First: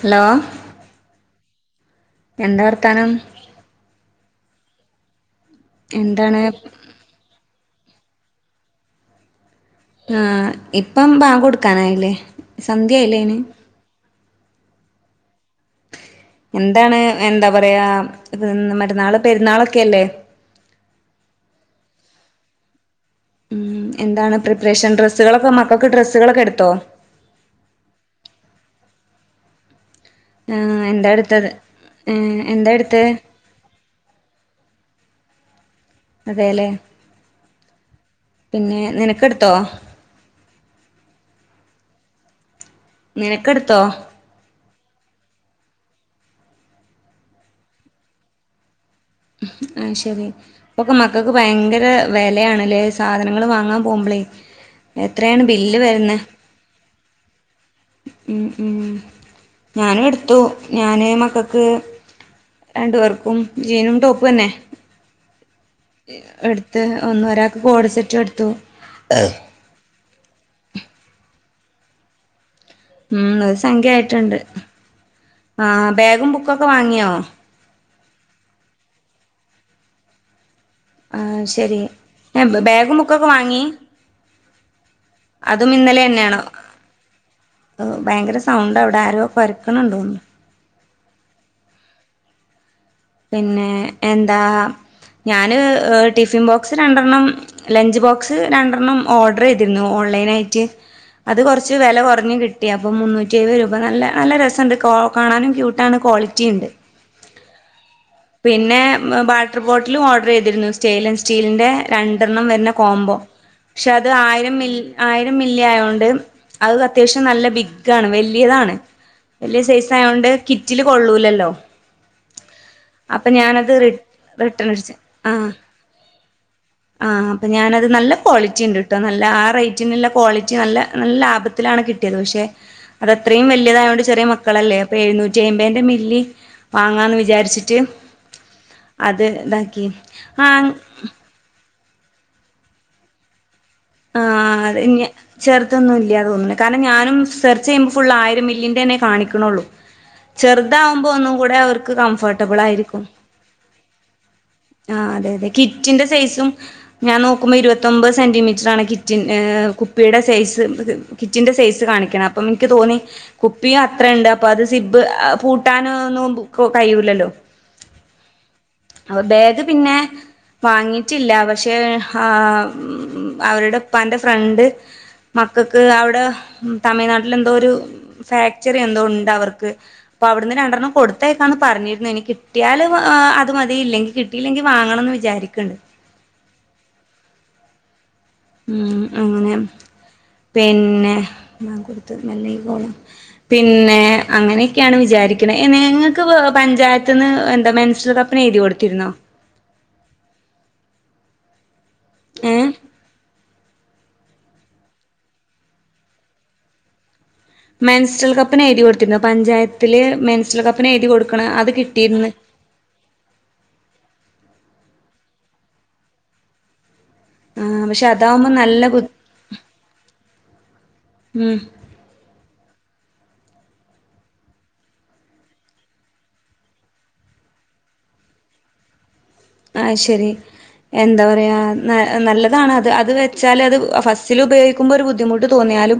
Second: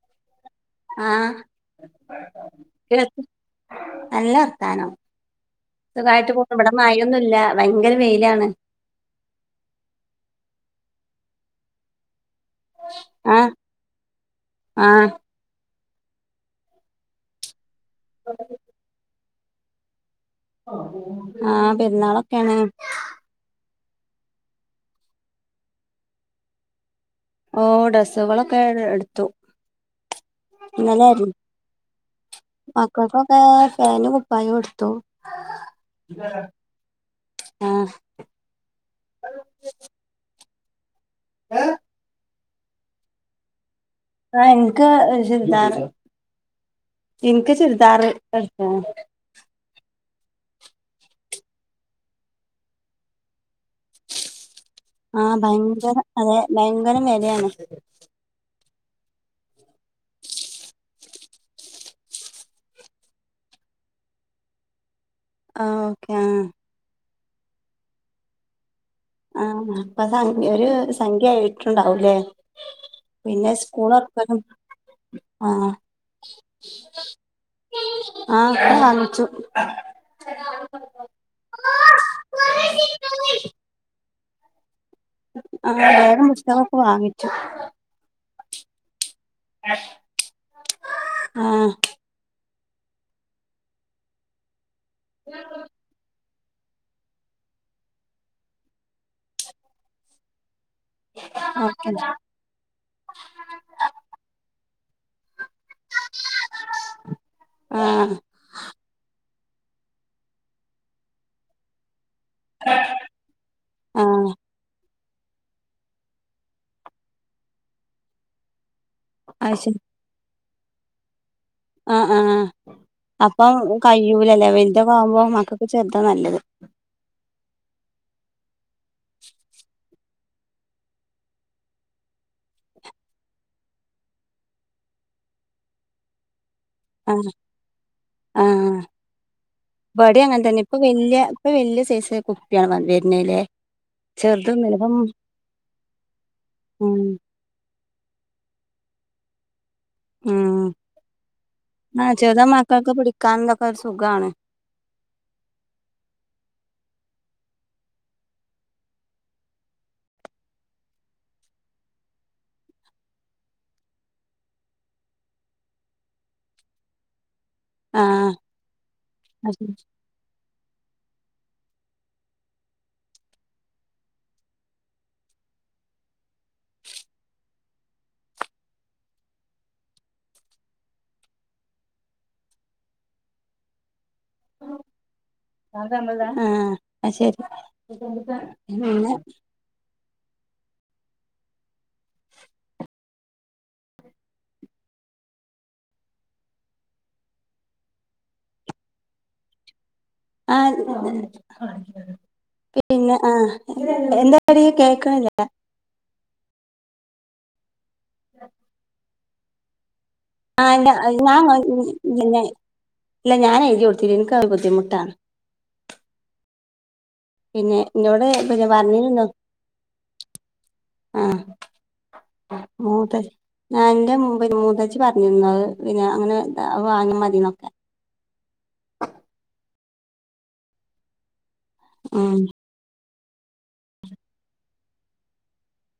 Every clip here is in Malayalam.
ഹലോ ആഹ് എന്താ കേ വർത്താനം നല്ല വർത്തനം സുഖായിട്ട് എന്താണ് പോണ് ഇപടെ മ മയൊന്നുല്ല ഭയങ്കര വെയിലാണ് ആഹ് ഇപ്പം ബാങ്കൊടുക്കാനായില്ലേ സന്ധ്യ ആയില്ലേന് ആഹ് ആഹ് എന്താണ് എന്താ പറയാ മറ്റന്നാള് പെരുന്നാളൊക്കല്ലേ ആഹ് പെരുന്നാളൊക്കാണ് ഉം എന്താണ് പ്രിപ്പറേഷൻ ഡ്രസ്സുകളൊക്കെ മക്കക്ക് ഡ്രസ്സുകളൊക്കെ എടുത്തോ ഓഹ് ഡ്രെസുകളൊക്കെ എടുത്തു ആഹ് എന്താ ഇന്നലെയായിരുന്നു എടുത്തത് ഏ എന്താ എടുത്തേ ആഹ് ഫാന്റും കുപ്പായോം ഏടുത്തു അതേല്ലേ ആഹ് പിന്നെ നിനക്കെടുത്തോ ഏ നിനക്കെടുത്തോ ആഹ് ഇൻക്ക് ചുരിദാർ ഇൻക്ക് ചുരിദാറ് എടുത്തു അയ് ശെരി ഇപ്പം മക്കക്ക് ഭയങ്കര വെലയാണല്ലേ സാധനങ്ങൾ വാങ്ങാൻ പോംമ്പളേ ആഹ് എത്രയാണ് ബില്ല് ഭയങ്കര വെരുന്നെ അതെ ഭയങ്കര വെലയാണ് ഉം ഉം ഞാനു എടുത്തു ഞാന് മക്കക്ക് രണ്ടു പേർക്കും ജീനും ടോപ്പന്നെ ആഹ് ഓക്കെ ആഹ് എടുത്ത് ഒന്ന് ഒരാക്ക് കോട് സെറ്റും എടുത്തു ആഹ് അപ്പ സം ഒരു സംഖ്യ ആയിട്ടുണ്ടാവൂലേ ഉം പിന്നെ ഒരു സംഖ്യ ആയിട്ടുണ്ട് സ്കൂളൊറക്കലും ആ ആഹ് ബാഗും ബുക്കൊക്കെ വാങ്ങിയോ ആഹ് കാണിച്ചു ആഹ് ശരി ബാഗും ബുക്കൊക്കെ വാങ്ങി അതും ആഹ് ഇന്നലെ ബാഗും തന്നെയാണോ പുസ്തകക്കെ വാങ്ങിച്ചു ഭയങ്കര സൗണ്ട് അവിടെ ആരോ കൊര ആഹ് പിന്നെ എന്താ ഞാന് ഡിഫ് ടിഫിൻ ബോക്സ് രണ്ടെണ്ണം, ലഞ്ച് ബോക്സ് രണ്ടെണ്ണം ഓഡ്രെയ്തിരുന്നു. ഓൺലൈനായിട്ട്. അത് കൊർച്ച് ഓക്കെ വെല കുറഞ്ഞ് കിട്ടി. അപ്പൊ മുന്നൂറ്റി എഴുപത് രൂപ. നല്ല നല്ല രസെണ്ട് കാണാനും ക്യൂട്ട്. ട്ടാണ് ക്വാളിറ്റിണ്ട്. ആഹ് പിന്നെ വാട്ടർ ബോട്ടിലും ഓഡ്രെയ്തിരുന്നു. സ്റ്റെയിൻ ലസ് സ്റ്റീലിന്റെ രണ്ടെണ്ണം വരുന്ന കോംമ്പോ പക്ഷെ അത് ആഹ് ആയിരം മിൽ ആയിരം മില്ലി ആയോണ്ട് അത് അത്യാവശ്യം നല്ല ബിഗ്ഗാണ്. വല്ല്യതാണ്. അത് ശരി വലൃസൈസ്. ആയോണ്ട് കിറ്റില് കൊള്ളൂലല്ലോ? ആ അ ആ അപ്പൊ അപ്പം ഞാനത് റി കയ്യൂലല്ലേ റിട്ടേൺ വല്തൊക്കെ അടിച്ച് ആവുമ്പോ ആഹ് മക്കൾക്ക് ചെർതാ നല്ലത്. ആഹ് ഞാനത് നല്ല ക്വാളിറ്റിണ്ട്ട്ടോ നല്ല ആ റേറ്റിന്ള്ള ക്വാളിറ്റി നല്ല നല്ല ലാഭ ത്തിലാണ് കിട്ടിയത് പക്ഷെ അതത്രേം വല്ല്യതായോണ്ട് ചെറിയ മക്കളല്ലേ അപ്പൊ എഴുന്നൂറ്റി അമ്പതിന്റെ മില്ലി. വാങ്ങാന്ന് ആഹ് വിചാരിച്ചിട്ട് ആഹ് അത് ഇതാക്കി ആം ഇല്ല. ഇപ്പൊ വല്യ സൈസ്ല കുപ്പിയാണ് വെര്ണല്ലെ? ആ. അത് ചെർതൊന്നും ഇല്യാന്ന് തോന്ന്ണ്. കാരണം ഉം ഞാനും ചെർ [unintelligible] ഫുൾ ആയിരം മില്ലിന്റെന്നെ കാണിക്ക്ണ്ള്ളൂ. ഉം ചെറുതാവുമ്പോ ഒന്നും കൂടെ അവർക്ക് ആഹ് ചെറുത് കംഫർട്ടബിൾ മക്കൾക്ക് ആയിരിക്കും. പിടിക്കാൻ ഇതൊക്കെ ഒരു സുഖാണ് ആഹ് അതെ അതെ കിറ്റിന്റെ സൈസും ഞാൻ നോക്കുമ്പോ ഇരുപത്തൊമ്പത് സെന്റിമീ റ്ററാണ്. കിറ്റൻ കുപ്പിയുടെ സൈസ് കിറ്റിൻ്റെ സൈസ് കാണിക്കണ്, അപ്പം നിക്ക് തോന്നി. കുപ്പിയും അത്രണ്ട്. അപ്പ അത് സിബ് പൂട്ടാനോ ഒന്നും കഴിയൂല്ലല്ലോ? ആഹ് അപ്പ ബേഗ് പിന്നെ. വാങ്ങിട്ടില്ല. പക്ഷെ ആ അവരുടെപ്പാന്റെ ഫ്രണ്ട് മക്കൾക്ക് അവിടെ തമിഴ്നാട്ടിൽ എന്തോ ഒരു ഫാക്ചറി എന്തോ ഉണ്ട് അവർക്ക്. അപ്പൊ അവിടുന്ന് രണ്ടെണ്ണം കൊടുത്തയക്കാന്ന് പറഞ്ഞിരുന്നു. ഇനി കിട്ടിയാല് ത് മതി. ഇല്ലെങ്കി കിട്ടയില്ലെങ്കി വാങ്ങണംന്ന് വിചാരിക്ക്ണ്ട്. ആഹ് അത് ശരി. ഉം പിന്നെ അങ്ങനെ. പിന്നെ ബാങ്ക് കൊടുത്ത് മെല്ലേ കോളം. പിന്നെ അങ്ങനെയൊക്കെയാണ് വിചാരിക്ക്ണ്. നിങ്ങൾക്ക് പഞ്ചായത്ത്ന്ന് എന്താ മെൻസ്ട്രൽ കപ്പ്‌. ന്ന എഴുതി കൊടുത്തിരുന്നോ? ആഹ്. ഏഹ് പിന്നെ ആഹ്. എന്താടീ കേൾക്കാൻല്ല? മെൻസ്റ്ററൽ കപ്പ്ന് എഴുതി കൊടുത്തിരുന്നോ പഞ്ചായത്തില്? മെൻസ്റ്ററൽ കപ്പ്ന് എഴുതി ആഹ് കൊടുക്കണ അത് കിട്ടിയിര്ന്ന്. ഞാൻ ഇല്ല. ഞാനെഴുതി കൊടുത്തില്ല. ഇൻക്കത് ബുദ്ധിമുട്ടാണ്. പിന്നെ ആഹ് പക്ഷെ ഇന്നോട് അതാവുമ്പോ പിന്ന നല്ല ബു പർഞ്ഞിനു ഇന്നോ ആഹ് ഉം മൂത്ത ഞാൻ എന്റെ മുമ്പ് മൂത്തച്ചി പറഞ്ഞിരുന്നു അത് പിന്നെ അങ്ങനെ വാങ്ങിയാ മതിന്നൊക്കെ. അത് ശരി. എന്താ പറയാ ഉം നല്ലതാണത്. അത് വെ ച്ചാൽ അത് ഫസ്റ്റിൽ ഉപയോഗിക്കുമ്പോ ഒരു ബുദ്ധിമുട്ട് തോന്നിയാലും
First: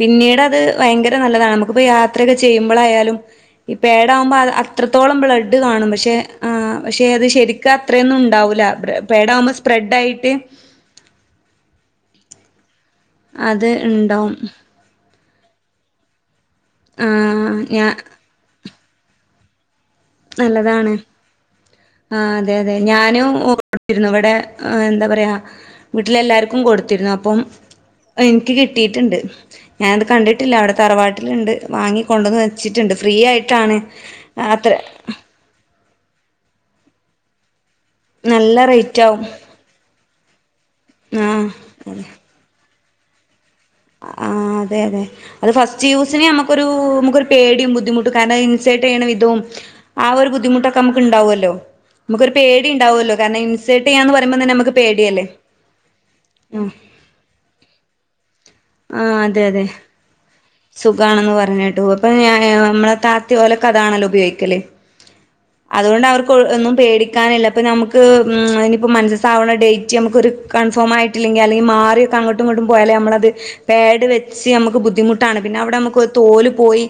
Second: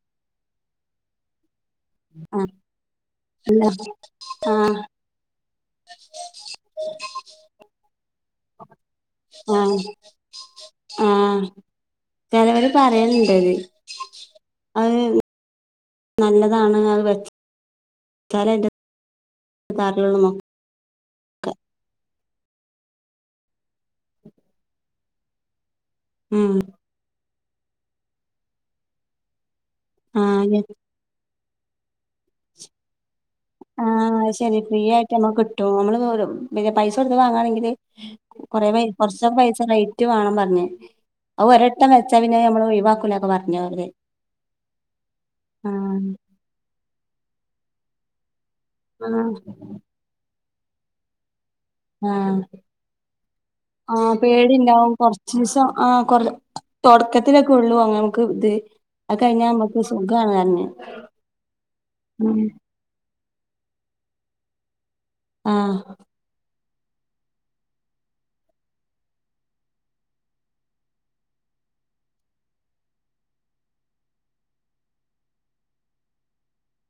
പിന്നീട് അത് ഭയങ്കര നല്ലതാണ് നമുക്ക്. യാത്രക്കെ ആഹ് ചെയ്യുമ്പളായാലും. അല്ല ഈ പേഡാകുമ്പോ ആഹ് അത്രത്തോളം ബ്ലഡ് കാണും. പക്ഷെ ആ പക്ഷെ അത് ശരി അത്രയൊന്നും ഉണ്ടാവൂല. പേഡാകുമ്പോ ആഹ് സ്പ്രെഡ് ആയിട്ട്. ആഹ് ചെലോല് പറയല്ണ്ടത്. അത് ഇണ്ടാവും അത് നല്ലതാണ്. അത് വെ ആഹ് ഞാ വെച്ചാലയിന്റെ. [unintelligible] നല്ലതാണ്. ഒക്കെ ആഹ് അതെ അതെ. ഞാനും കൊട്ത്തിരുന്നു. ഇവിടെ എന്താ പറയാ. ഉം വീട്ടിലെല്ലാർക്കും കൊടുത്തിരുന്നു. അപ്പം എനിക്ക് കിട്ടിയിട്ട്ണ്ട്. ഞാനത് കണ്ടിട്ടില്ല. ആഹ് അവിടെ തറവാട്ടില്ണ്ട്. വാങ്ങി കൊണ്ടുവന്ന് വെച്ചിട്ടുണ്ട് ഫ്രീ ആയിട്ടാണ് ആഹ് ശരി അത്ര ഫ്രീ ആയിട്ട് നമ്മക്ക് കിട്ടും നമ്മള് പിന്നെ പൈസ കൊടുത്ത് വാങ്ങാണെങ്കില് നല്ല കൊറെ പൈ റേറ്റ് ആവും കുറച്ച് പൈസ റൈറ്റ് വാണം പർഞ് അത് ആഹ് ഒരട്ടം അതെ വെച്ചാ പിന്നെ നമ്മൾ ഒഴിവാക്കൂലാക്കെ പർഞ്ഞു അവര് ആഹ് അതെ അതെ അത് ഫസ്റ്റ് ആഹ് യൂസിന് നമുക്കൊരൂ നമുക്കൊരു പേടിയും ബുദ്ധിമുട്ടും കാരണം [unintelligible] യിട്ട ചെയ്യ്ണ ആഹ് വിധവും ആ ഒരു ബുദ്ധിമുട്ടൊക്കെ നമുക്ക് ഉണ്ടാവല്ലോ ആഹ് ചെയ്യാന്ന് പറയുമ്പോ തന്നെ പേടി നമുക്ക് ഉണ്ടാവും പേടിയല്ലേ കൊറച്ച്ദിവസം ആ കൊറ ആഹ് തുടക്കത്തി ത്തിലൊക്കെ ഉള്ളു നമുക്ക് ഇത് അത് കഴിഞ്ഞാൽ നമുക്ക് സുഖാണ് പർഞ്ഞ് സുഖമാണെന്ന് പർഞ്ഞിട്ടു അപ്പൊ ഞാന് നമ്മളെ താത്തി ഓലെക്കെ അതാണല്ലോ ഉപയോഗിക്കല് ആഹ് അതുകൊണ്ട് അവർക്ക് ഒന്നും പേടിക്കാനില്ല ഇപ്പ നമുക്ക് അയ്നിപ്പോ മൻസസാവുന്ന ഡേറ്റ് നമുക്ക് ഒരു കൺഫോമായിട്ടില്ലെങ്കിൽ അല്ലെങ്കിൽ മാറി അങ്ങട്ടും ഇങ്ങട്ടും പോയാല് നമ്മളത് പേട് വെച്ച് നമുക്ക് ബുദ്ധിമുട്ടാണ് പിന്നെ അവിടെ നമുക്ക് തോല് പോയി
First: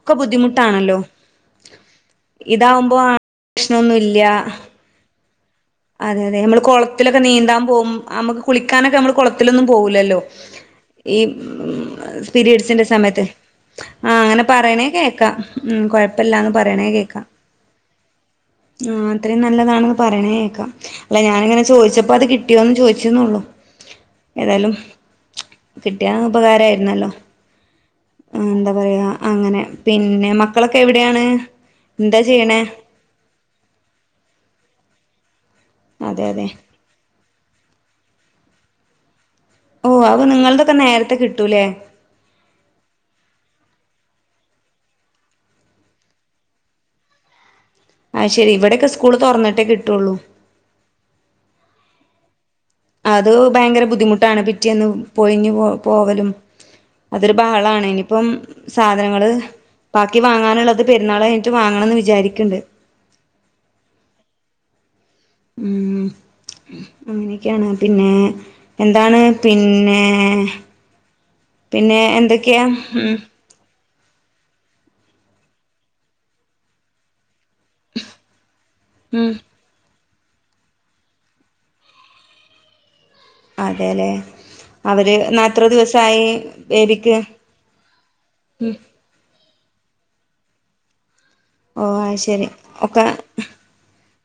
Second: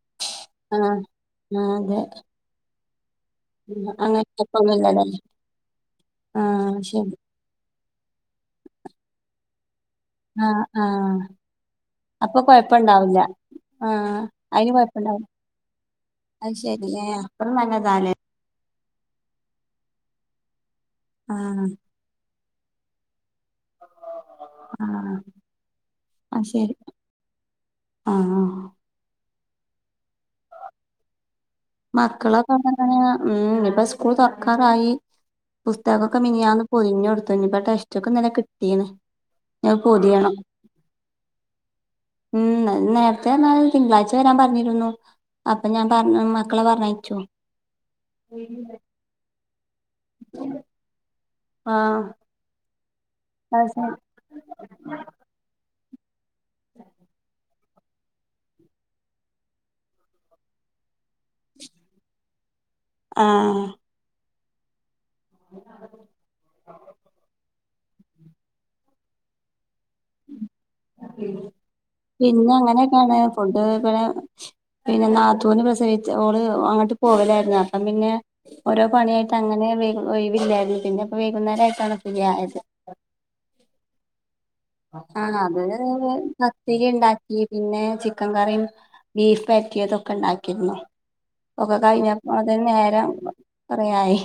ഒക്കെ ബുദ്ധിമുട്ട് ആഹ് ആഹ് അതെ ഇതാവുമ്പോ പ്രശ്നൊന്നുല്ല [unintelligible] അതെ അതെ നമ്മള് ആഹ് കൊളത്തിൽ ശരി ഒക്കെ നീന്താൻ പോകും നമുക്ക് കുളിക്കാനൊക്കെ നമ്മള് കൊളത്തിലൊന്നും പോവൂലല്ലോ ആഹ് ആഹ് ഈ ഉം അപ്പൊ പീരിയഡ്സിന്റെ കൊഴപ്പണ്ടാവില്ല സമയത്ത് ആഹ് അങ്ങനെ അയിന് പറയണേ കൊഴപ്പണ്ടാവില്ല കേക്കാം ഉം കൊഴപ്പല്ലാന്ന് അത് ശരി പറയണേ ഏഹ് കേക്കാം അത്ര നല്ലതാല്ലേ ആഹ് അത്രയും നല്ലതാണെന്ന് പറയണേക്കാം അല്ല ഞാനിങ്ങനെ ആഹ് ചോദിച്ചപ്പോ അത് കി ട്ടിയോന്ന് ചോയിച്ച്ന്നൊള്ളൂ ഏതാലും ആഹ് കിട്ടിയ അത് ശരി ഉപകാരമായിരുന്നല്ലോ ആഹ് ഉം ന്താ പറയാ അങ്ങനെ പിന്നെ മക്കളൊക്കെ എവിടെയാണ് എന്താ ചെയ്യണേ മക്കളൊക്കെങ്ങനെ ഉം ഇപ്പൊ സ്കൂൾ തൊർക്കാറായി പുസ്തകൊക്കെ അതെ അതെ മിനിയാന്ന് പൊതിഞ്ഞൊട്ത്ത് ഞ്ഞിപ്പ ടെസ്റ്റ് ബുക്ക്‌ ഇന്നലെ കിട്ടീന് ഓഹ് ഔവു നിങ്ങള്തൊക്കെ നേരത്തെ കിട്ടൂല്ലേ ഉം നേരത്തെ എന്നാ തിങ്കളാഴ്ച വരാൻ പറഞ്ഞിരുന്നു അപ്പൊ ഞാൻ പറഞ്ഞ മക്കളെ പറഞ്ഞയച്ചു അയ്ശരി ഇവിടൊക്കെ സ്ക്കൂള് തൊറന്നിട്ടേ കിട്ടുവൊള്ളൂ ആഹ് അത് ഭയങ്കര ബുദ്ധിമുട്ടാണ് പിറ്റേന്ന് പോയിഞ്ഞ് പോവലും അതൊരു ആളാണ് ഇനിയിപ്പം സാധനങ്ങള് ബാക്കി വാങ്ങാനുള്ളത് പെരുന്നാൾ കഴിഞ്ഞിട്ട് വാങ്ങണം ന്ന് വിചാരി ക്ക്ണ്ട് ആഹ് ഉം അങ്ങനെയൊക്കെയാണ് പിന്നെ എന്താണ് പിന്നെ ഏഹ് പിന്നെ എന്തൊക്കെയാ ഉം ഫുഡ് പിന്നെ പിന്നെ നാത്തൂന് പ്രസവിച്ച് ഓള് അങ്ങോട്ട് പോവലാരുന്ന അപ്പം പിന്നെ ഓരോ ഉം പണിയായിട്ട് അങ്ങനെ വൈ ഒഴിവില്ലായിരുന്നു പിന്നെ ഇപ്പൊ വൈകുന്നേരായിട്ടാണ് ഫ്രീ ആയത് അതേലെ ആഹ് അതീനിടയിൽ പത്തിരി ബേബിക്ക് ഇണ്ടാക്കി പിന്നെ ചിക്കൻ കറി ഉം ബീഫ് വരട്ടിയത് ഒക്കെ ഇണ്ടാക്കിയിരുന്നു ഓഹ് അയ് ശരി ഒക്കെ കൊറെയായി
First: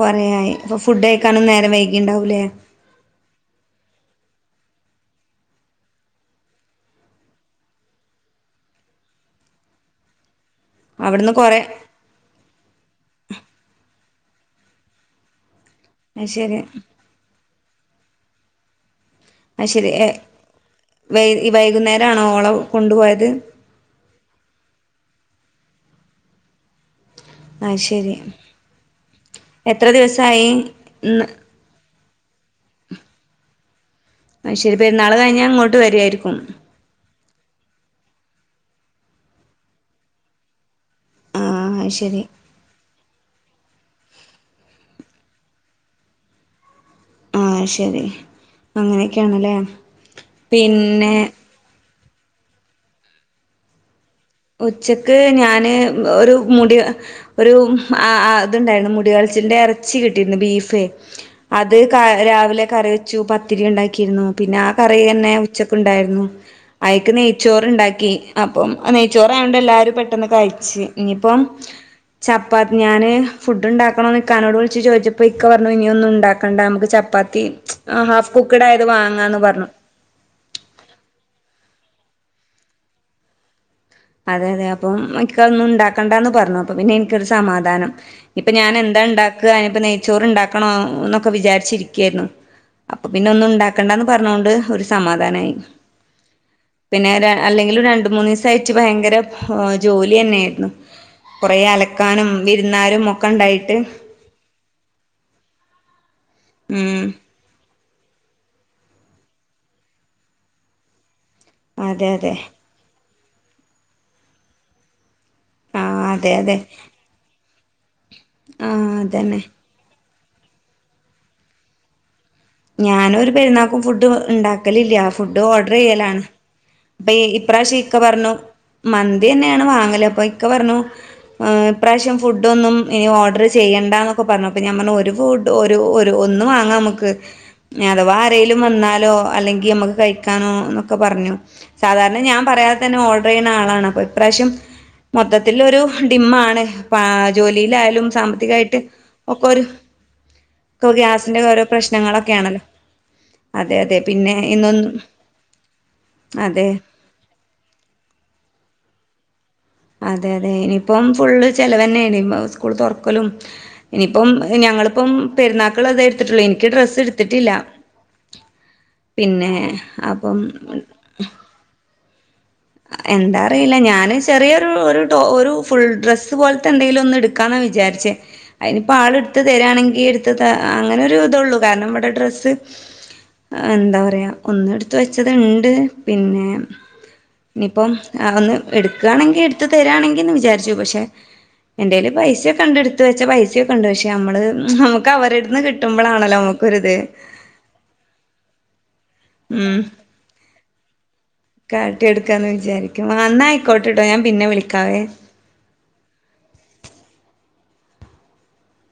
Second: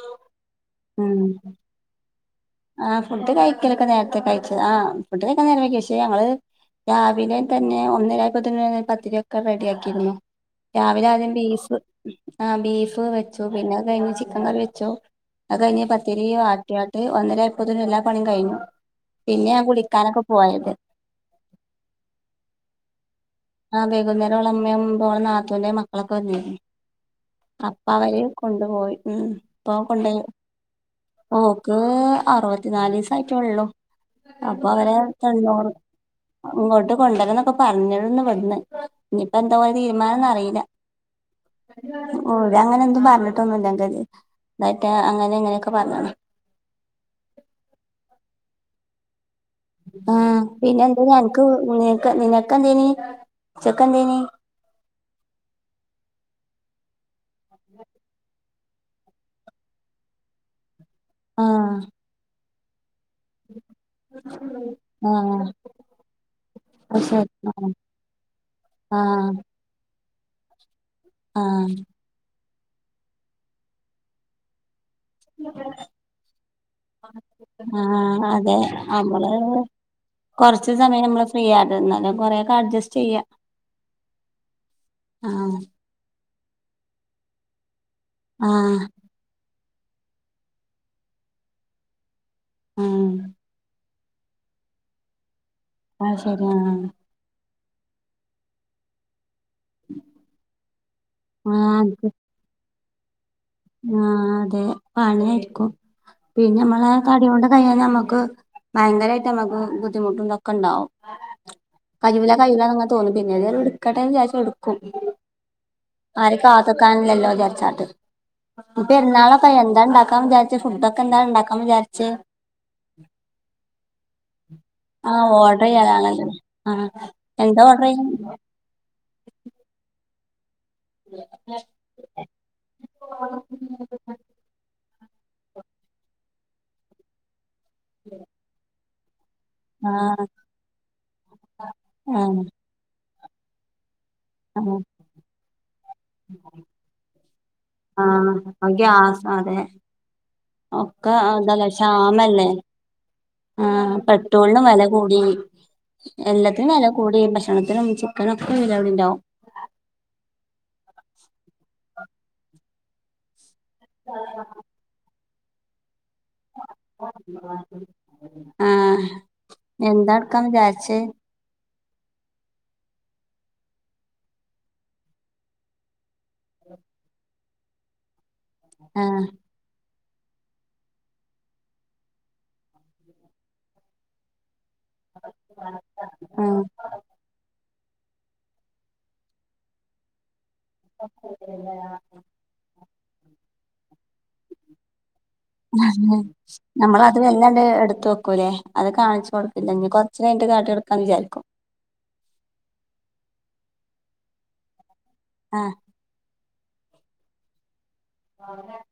കൊറെയായി അപ്പൊ ഫുഡ് കഴിക്കാനും നേരം വൈകീണ്ടാവൂല്ലേ ആഹ് ഫുഡ് കഴിക്കലൊക്കെ നേരത്തെ കഴിച്ചത് ആഹ് ഫുഡ് കൈക്കാൻ നേരം വൈകി പക്ഷേ ഞങ്ങൾ രാവിലെ തന്നെ ഒന്നര ആയപ്പോത്തിന് പത്തിരിയൊക്കെ റെഡിയാക്കിയിരുന്നു രാവിലെ ആദ്യം അവിടുന്ന് കൊറെ ബീഫ് ആഹ് ബീഫ് വെച്ചു പിന്നെ അത് കഴിഞ്ഞ് ചിക്കൻ കറി വെച്ചു അത് കഴിഞ്ഞ് പത്തിരി അത് ശരി വാട്ടിയാട്ട് ഒന്നര ആയപ്പോത്തിന് എല്ലാ പണിയും കഴിഞ്ഞു പിന്നെ ഞാൻ അത് ശരി കുളിക്കാനൊക്കെ പോയത് വൈ വൈകുന്നേരം ആണോ ഓളോ കൊണ്ടുപോയത് ആഹ് വൈകുന്നേരം ഓളെ ഉമ്മയും ഓളെ നാത്തൂന്റെ മക്കളൊക്കെ വന്നിരുന്നു അത് അപ്പ ശരി അവര് കൊണ്ടുപോയി ഉം ഇപ്പൊ എത്ര കൊണ്ടോയി ദിവസായി ഇന്ന് ഓഹ് ഓക്ക് അറുപത്തിനാലീസായിട്ടൊള്ളു അത് അപ്പൊ ശരി അവരെ പെരുന്നാൾ കഴിഞ്ഞാ തൊണ്ണൂറ് ഇങ്ങോട്ട് വരുവായിരിക്കും ഇങ്ങോട്ട് കൊണ്ടുവരുന്ന ക്കൊ പറഞ്ഞിരുന്നു ഇവട്ന്ന് ഇഞ്ഞിപ്പോ എന്താ ഓലെ തീരുമാനം ന്ന് അറീല്ല ആഹ് അത് ശരി ഓയ് ഞാൻ അങ്ങനെ എന്തും പറഞ്ഞിട്ടൊന്നുമില്ലന്റത് ന്ന്ട്ടയ്റ്റ അങ്ങനെ ഇങ്ങനെയൊക്കെ പറഞ്ഞ്ണ് ആഹ് അയ്ശരി അങ്ങനെയൊക്കെയാണ് ലെ ആഹ് പിന്നെ എന്ത അനക്ക് നിനക്ക് നിനക്ക് എന്തേനി ഉച്ചക്ക് എന്തേനി ഉച്ചക്ക് ഞാന് ഒരു മുടി ഒരു ആഹ് ആ ഇതുണ്ടായിരുന്നു മുടികളച്ചിന്റെ എറച്ചി കിട്ടിയിരുന്നു ബീഫ് ആ അത് ക രാവിലെ കറി വ ച്ചു പത്തിരി ഉണ്ടാക്കിയിരുന്നു പിന്നെ ആ കറി തന്നെ ഉച്ചക്ക് ഉണ്ടായിരുന്നു അത് അയക്ക് ശരി നെയ്ച്ചോറ് ഉണ്ടാക്കി അപ്പം ആ നെയ്ച്ചോറായോണ്ട് എല്ലാരും പെട്ടെന്ന് കഴിച്ച് ഇനിയിപ്പം ആ ചപ്പാത്തി ഞാന് ഫുഡ് ഉണ്ടാക്കണോന്ന് ഇക്കാനോട് വിളിച്ചു ചോ അപ്പൊ ഇക്ക പറഞ്ഞു ഇനിയൊന്നും ഉണ്ടാക്കണ്ട നമുക്ക് ചപ്പാത്തി ആ ഹാഫ് കുക്കഡ് ആയത് വാങ്ങാന്ന് പറഞ്ഞു കുറച്ച് സമയം നമ്മള് ഫ്രീ ആട്ടുന്നല്ല കൊറെക്കെ അഡ്ജസ്റ്റ് ചെയ്യാം അതെ അതെ അപ്പൊ എനിക്കതൊന്നും ഉണ്ടാക്കണ്ടന്ന് പറഞ്ഞു അപ്പൊ പിന്നെ എനിക്കൊരു സമാധാനം ആ ഇപ്പൊ ഞാൻ എന്താ ഉണ്ടാക്ക അതിനിപ്പ നെയ്ച്ചോറ് ഉണ്ടാക്കണോ എന്നൊക്കെ വിചാരിച്ചിരിക്കായിരുന്നു ആ അപ്പൊ പിന്നെ ഒന്നും ഉണ്ടാക്കണ്ടന്ന് പറഞ്ഞുകൊണ്ട് ഒരു സമാധാനായി അഹ് ശരിയ ആഹ് പിന്നെ അല്ലെങ്കിൽ ഒരു രണ്ട് മൂന്ന് ദിവസം ആയിട്ട് ഭയങ്കര ഓഹ് ജോലി തന്നെയായിരുന്നു കൊറേ ആ അലക്കാനും വിരുന്നാരും ഒക്കെ ഉണ്ടായിട്ട് ആഹ് അതെ പണി ആയിരിക്കും പിന്നെ നമ്മളെ ഉം തടി കൊണ്ട് കഴാൻ നമ്മുക്ക് ഭയങ്കരായിട്ട് നമ്മുക്ക് ബുദ്ധിമുട്ടും ഇതൊക്കെ ഉണ്ടാവും അതെ കരുവില അതെ കഴല തോന്നും പിന്നെ ഏതായാലും എടുക്കട്ടെന്ന് വിചാരിച്ച എടുക്കും ആഹ് അതെ ആരെ അതെ കാത്തക്കാനില്ലല്ലോ വിചാരിച്ചാട്ട് ഈ ആഹ് അതന്നെ പെരുന്നാളൊക്കെ ആയാ [unintelligible] എന്താണ്ടാക്കാൻ വിചാരിച്ചെ ഫുഡോക്കെ എന്താ ഉണ്ടാക്കാൻ വിചരിച്ചെ ഞാനൊരു പെരുന്നാക്കും ഫുഡ് ഉണ്ടാക്ക പക്കലില്ല ആ ഫുഡ് ഓർഡർ ചെയ്യലാണ് ചെയ്യലാണല്ലോ ആ അപ്പൊ ഇ എന്താ പ്രാവശ്യാം ഓർഡർ ശക്കെ പറഞ്ഞു ചെയ്യ മന്തി തന്നെയാണ് വാങ്ങല് അപ്പൊ ഇക്ക പറഞ്ഞു ഏഹ് ഇപ്രാവശ്യം ഫുഡൊന്നും ഇനി ഓഡർ ചെയ്യണ്ടന്നൊക്കെ പറഞ്ഞു അപ്പം ഞാൻ പറഞ്ഞൽ ഒരു ഫുഡ് ഇന്ന് വാങ്ങ നമുക്ക് അഥവാ ആരങ്കലും വന്നാലോ അല്ലെങ്കിൽ ആ നമക്ക് കഴിക്കാനോ എന്നൊക്കെ പറഞ്ഞു സാധാരണ ആ ഞാൻ പറയാതെ തന്നെ ഓർഡർ ചെയ്യുന്ന ആളാണ് അപ്പോ ഇപ്രാവശ്യം വശ്യം ആ മൊത്തത്തില് ഒരു ഡിമ്മാണ് ജോലി ആഹ് അത് ഗ്യാസ് അതെ ഒക്കെ ഗ്യാസിന്റെ ഓരോ എന്താലെ [unintelligible] പ്രശ്നങ്ങളൊക്കെയാണല്ലോ അതെ അതെ ആഹ് പിന്നെ പെട്രോളിനും വില ഇന്നൊന്നും കൂടി അതെ എല്ലാത്തിനും വില കൂട ഭക്ഷണത്തി ന ചിക്കനൊ ഒക്കെ ഇിലാവിടെണ്ടാവും അതെ അതെ ഇനിയിപ്പം ഫുള്ള് ചെിലവന്നെയാണ് സ്കൂള് തുറക്കലും ഇനിയിപ്പം ഞങ്ങളിപ്പം പെരുന്നാ [unintelligible] ക്കൾ എടുത്തിട്ടില്ല എനിക്ക് ഡ്രസ്സ് എടുത്തിട്ടില്ല ആഹ് പിന്നെ എന്താ അപ്പം എടുക്കാന്ന് വിചാരിച്ച് എന്താ അറിയില്ല ഞാന് ചെറിയൊരു ഒരു ഒരു ഫുൾ ഡ്രസ്സ് പോലത്തെ എന്തെങ്കിലും ഒന്ന് എടു ക്കണം വിചാരിച്ചേ അയ്നിപ്പം ആഹ് ആൾടുത്ത തരാണെങ്കിൽ എടുത്ത് ത അങ്ങനെ ഒരു ഇതള്ളൂ കാരണം ഇവടെ ഡ്രസ്സ് എന്താ പറയാ ഒന്ന് എടുത്ത് വെച്ചത് ഉണ്ട് പിന്നെ ആഹ് ഇനിയിപ്പം ഒന്ന് എടുക്കാണെങ്കിൽ എടുത്ത് തരാണെങ്കിന്ന് വിചാരി ച്ചു പക്ഷെ എന്റെൽ പൈസ ഒക്കെണ്ട് എടുത്ത് വെച്ച പൈസയൊക്കെ ഉണ്ട് പക്ഷെ നമ്മള് നമുക്ക് അവരെട് ത്ത്ന്ന് കിട്ടുമ്പോളാണല്ലോ നമുക്കൊരിത് ഇല്ലാണ്ട് എടുത്ത് വെക്കൂല്ലേ അത് കാണിച്ച് കൊടുക്കില്ല ഇനി കുറച്ചു കഴിഞ്ഞിട്ട് കാട്ടി കൊടുക്കാന്ന് വിചാരിക്കും കാട്ടിയെടുക്കാമന്ന് വിചാരിക്കും അന്നായിക്കോട്ടെട്ടോ ഞാൻ പിന്നെ വിളിക്കാവേ ആഹ് [inaudible]